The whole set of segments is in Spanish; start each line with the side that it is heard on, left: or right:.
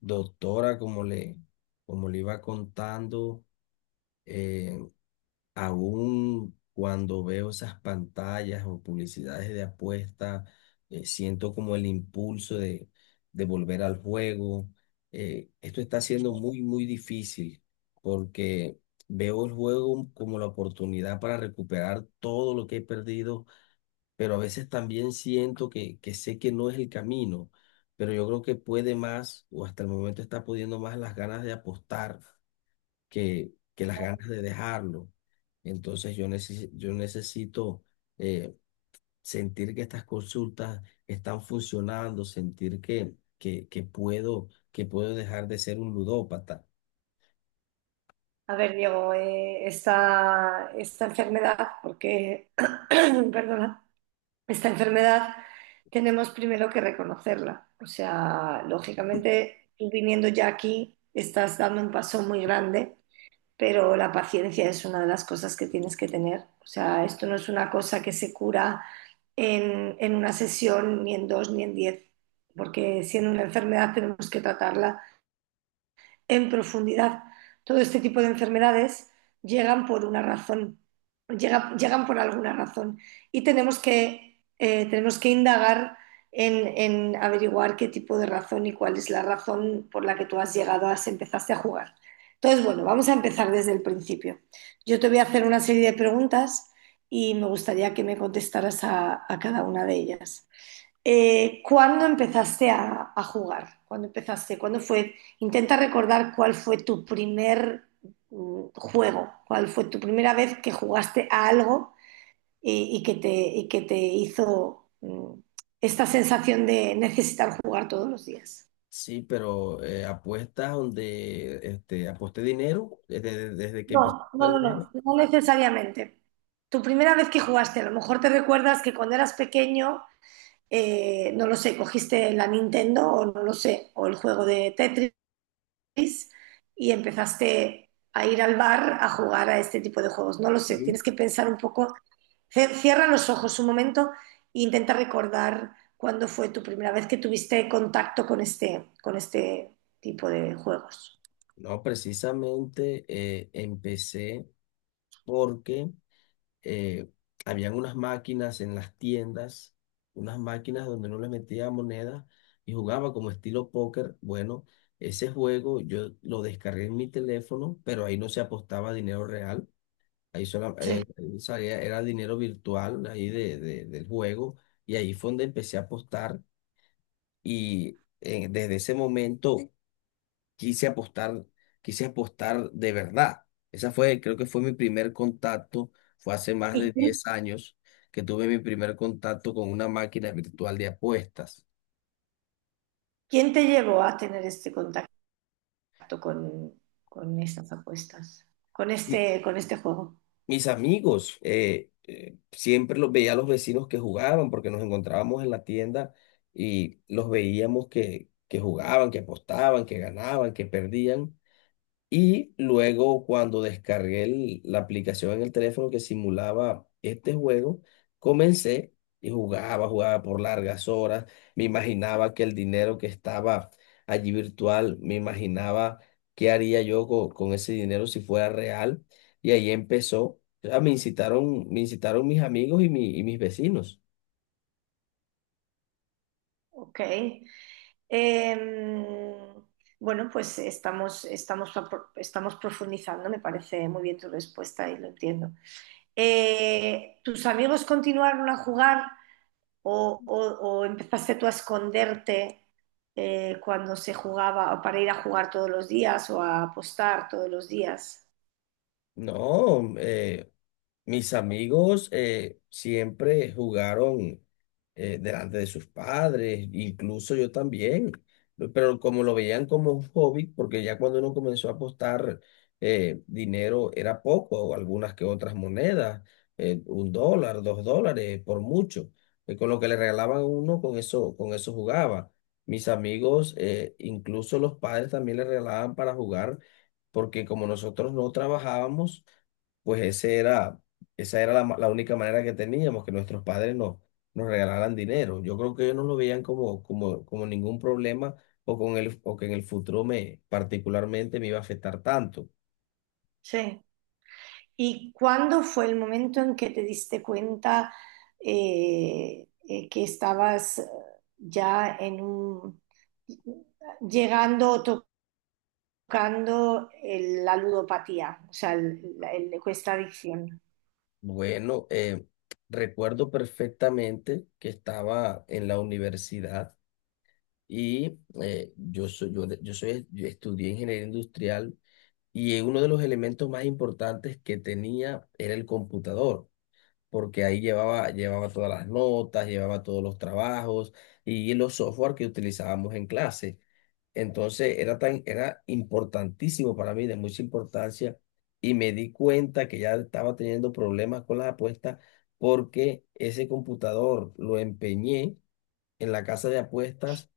left: Doctora, como le iba contando, eh, aún cuando veo esas pantallas o publicidades de apuesta, siento como el impulso de volver al juego. Esto está siendo muy difícil porque veo el juego como la oportunidad para recuperar todo lo que he perdido, pero a veces también siento que sé que no es el camino, pero yo creo que puede más, o hasta el momento está pudiendo más las ganas de apostar que las ganas de dejarlo. Entonces yo necesito, eh, sentir que estas consultas están funcionando, sentir que puedo dejar de ser un ludópata.
right: A ver, Diego, esta enfermedad, porque, perdona, esta enfermedad tenemos primero que reconocerla. O sea, lógicamente, tú viniendo ya aquí, estás dando un paso muy grande, pero la paciencia es una de las cosas que tienes que tener. O sea, esto no es una cosa que se cura en una sesión, ni en dos, ni en 10, porque siendo una enfermedad tenemos que tratarla en profundidad. Todo este tipo de enfermedades llegan por una razón, llegan por alguna razón y tenemos que tenemos que indagar en averiguar qué tipo de razón y cuál es la razón por la que tú has llegado a, empezaste a jugar. Entonces, bueno, vamos a empezar desde el principio. Yo te voy a hacer una serie de preguntas y me gustaría que me contestaras a cada una de ellas. ¿Cuándo empezaste a jugar? ¿Cuándo empezaste? ¿Cuándo fue? Intenta recordar cuál fue tu primer juego, cuál fue tu primera vez que jugaste a algo y que y que te hizo esta sensación de necesitar jugar todos los días.
left: Sí, pero apuestas donde este, aposté dinero desde que empecé
right: No,
left: a
right: no, no,
left: ganar dinero.
right: no, no necesariamente. Tu primera vez que jugaste, a lo mejor te recuerdas que cuando eras pequeño, no lo sé, cogiste la Nintendo o no lo sé, o el juego de Tetris y empezaste a ir al bar a jugar a este tipo de juegos. No lo sé,
left: Sí.
right: tienes que pensar un poco. Cierra los ojos un momento e intenta recordar cuándo fue tu primera vez que tuviste contacto con este tipo de juegos.
left: No, precisamente empecé porque eh, habían unas máquinas en las tiendas, unas máquinas donde no le metía monedas y jugaba como estilo póker. Bueno, ese juego yo lo descargué en mi teléfono, pero ahí no se apostaba dinero real. Ahí solo,
right: Sí.
left: salía era dinero virtual ahí del juego, y ahí fue donde empecé a apostar y desde ese momento quise apostar, quise apostar de verdad. Esa fue, creo que fue mi primer contacto, fue hace más
right: ¿Y
left: de
right: quién,
left: 10 años que tuve mi primer contacto con una máquina virtual de apuestas.
right: quién te llevó a tener este contacto con, con estas apuestas,
left: Y
right: con este juego?
left: mis amigos, siempre los veía a los vecinos que jugaban, porque nos encontrábamos en la tienda y los veíamos que jugaban, que apostaban, que ganaban, que perdían. Y luego cuando descargué la aplicación en el teléfono que simulaba este juego, comencé y jugaba, jugaba por largas horas. Me imaginaba que el dinero que estaba allí virtual, me imaginaba qué haría yo con ese dinero si fuera real. Y ahí empezó. O sea, me incitaron mis amigos y mis vecinos.
right: Ok. Em, bueno, pues estamos profundizando, me parece muy bien tu respuesta y lo entiendo. ¿Tus amigos continuaron a jugar o empezaste tú a esconderte cuando se jugaba o para ir a jugar todos los días o a apostar todos los días?
left: No, mis amigos, siempre jugaron, delante de sus padres, incluso yo también, pero como lo veían como un hobby, porque ya cuando uno comenzó a apostar, dinero era poco, o algunas que otras monedas, un dólar, dos dólares, por mucho, con lo que le regalaban a uno, con eso jugaba. Mis amigos, incluso los padres también le regalaban para jugar, porque como nosotros no trabajábamos, pues ese era esa era la única manera que teníamos, que nuestros padres nos regalaran dinero. Yo creo que ellos no lo veían como, como ningún problema o, con el, o que en el futuro me particularmente me iba a afectar tanto.
right: Sí. ¿Y cuándo fue el momento en que te diste cuenta que estabas ya en un, llegando o tocando la ludopatía, o sea, questa adicción?
left: Bueno, recuerdo perfectamente que estaba en la universidad y yo soy, yo estudié ingeniería industrial y uno de los elementos más importantes que tenía era el computador, porque ahí llevaba, llevaba todas las notas, llevaba todos los trabajos y los software que utilizábamos en clase. Entonces era era importantísimo para mí, de mucha importancia, y me di cuenta que ya estaba teniendo problemas con las apuestas porque ese computador lo empeñé en la casa de apuestas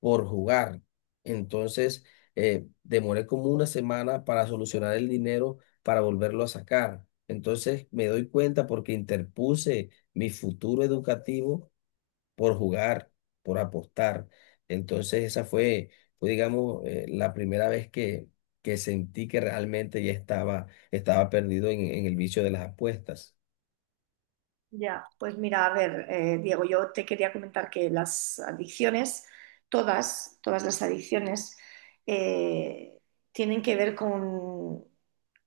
left: por jugar. Entonces, demoré como una semana para solucionar el dinero para volverlo a sacar. Entonces, me doy cuenta porque interpuse mi futuro educativo por jugar, por apostar. Entonces, esa fue, fue, digamos, la primera vez que sentí que realmente ya estaba, estaba perdido en el vicio de las apuestas.
right: Ya, pues mira, a ver, Diego, yo te quería comentar que las adicciones, todas, todas las adicciones, eh, tienen que ver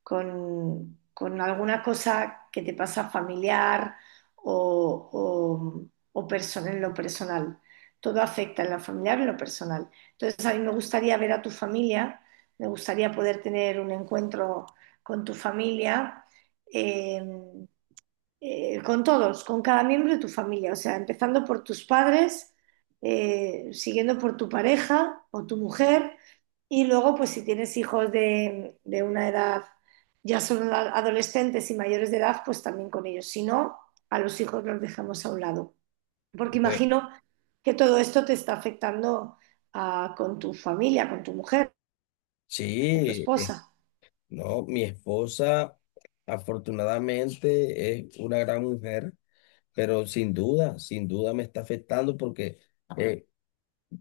right: con alguna cosa que te pasa familiar o, o en lo personal. Todo afecta en lo familiar y en lo personal. Entonces, a mí me gustaría ver a tu familia, me gustaría poder tener un encuentro con tu familia. em, con todos, con cada miembro de tu familia, o sea, empezando por tus padres, siguiendo por tu pareja o tu mujer, y luego, pues si tienes hijos de una edad, ya son adolescentes y mayores de edad, pues también con ellos. Si no, a los hijos los dejamos a un lado, porque
left: Ve-
right: imagino que todo esto te está afectando ah, con tu familia, con tu mujer, con tu
left: Sí,
right: esposa.
left: no, mi esposa afortunadamente es una gran mujer. Pero sin duda, sin duda me está afectando porque eh,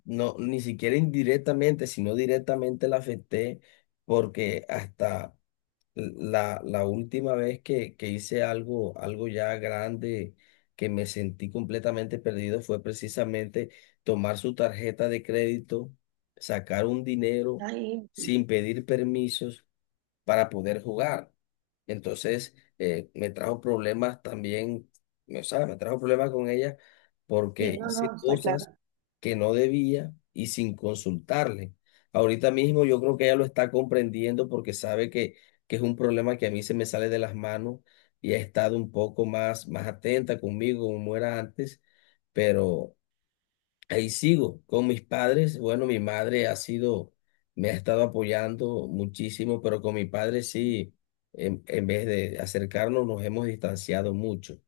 left: no, ni siquiera indirectamente, sino directamente la afecté, porque hasta la última vez que hice algo, algo ya grande, que me sentí completamente perdido, fue precisamente tomar su tarjeta de crédito, sacar un dinero
right: Ahí,
left: sin pedir permisos para poder jugar. Entonces, me trajo problemas también, o sea, me trajo problemas con ella
right: sí,
left: porque
right: no,
left: hice
right: no, está claro.
left: cosas que no debía y sin consultarle. Ahorita mismo yo creo que ella lo está comprendiendo porque sabe que es un problema que a mí se me sale de las manos y ha estado un poco más, más atenta conmigo como era antes, pero... ahí sigo con mis padres. Bueno, mi madre ha sido, me ha estado apoyando muchísimo, pero con mi padre sí, en vez de acercarnos, nos hemos distanciado mucho.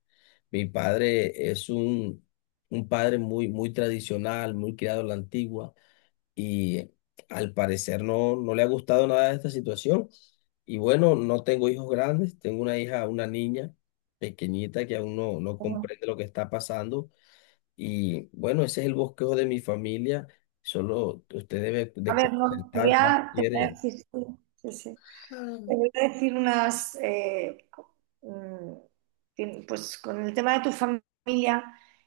left: Mi padre es un padre muy, muy tradicional, muy criado a la antigua, y al parecer no, no le ha gustado nada esta situación. Y bueno, no tengo hijos grandes, tengo una hija, una niña pequeñita que aún no, no
right: No, no.
left: comprende lo que está pasando, y bueno, ese es el bosquejo de mi familia. Solo usted debe
right: A
left: de
right: ver, no,
left: concertar cuando
right: te voy a
left: quiere.
right: decir, sí, sí, sí. Te
left: Ah.
right: voy a decir unas, mm, pues con el tema de tu familia,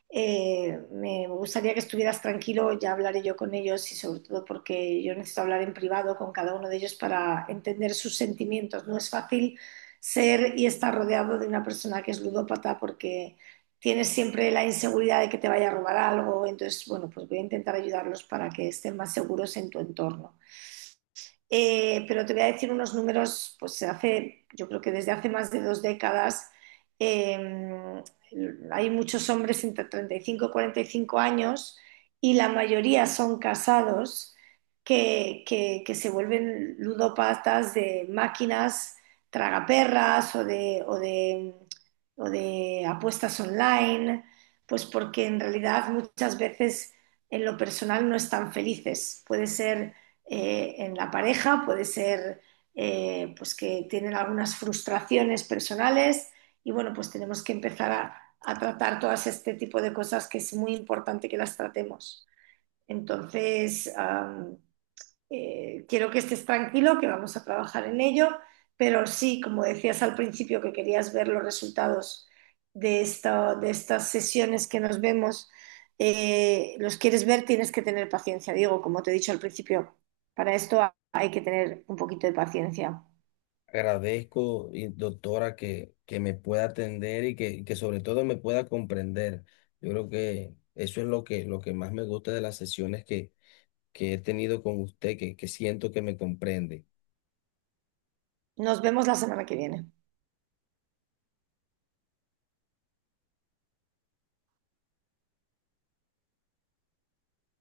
right: me gustaría que estuvieras tranquilo, ya hablaré yo con ellos y sobre todo porque yo necesito hablar en privado con cada uno de ellos para entender sus sentimientos. No es fácil ser y estar rodeado de una persona que es ludópata porque tienes siempre la inseguridad de que te vaya a robar algo, entonces, bueno, pues voy a intentar ayudarlos para que estén más seguros en tu entorno. Pero te voy a decir unos números, pues hace, yo creo que desde hace más de 2 décadas eh, hay muchos hombres entre 35 y 45 años y la mayoría son casados que se vuelven ludopatas de máquinas tragaperras o de apuestas online, pues porque en realidad muchas veces en lo personal no están felices. Puede ser en la pareja, puede ser pues que tienen algunas frustraciones personales y bueno, pues tenemos que empezar a tratar todas este tipo de cosas que es muy importante que las tratemos. Entonces, quiero que estés tranquilo, que vamos a trabajar en ello, pero sí, como decías al principio, que querías ver los resultados de, de estas sesiones que nos vemos, los quieres ver, tienes que tener paciencia, Diego, como te he dicho al principio, para esto hay que tener un poquito de paciencia.
left: Agradezco, y doctora, que me pueda atender y que sobre todo me pueda comprender. Yo creo que eso es lo lo que más me gusta de las sesiones que he tenido con usted, que siento que me comprende.
right: Nos vemos la semana que viene.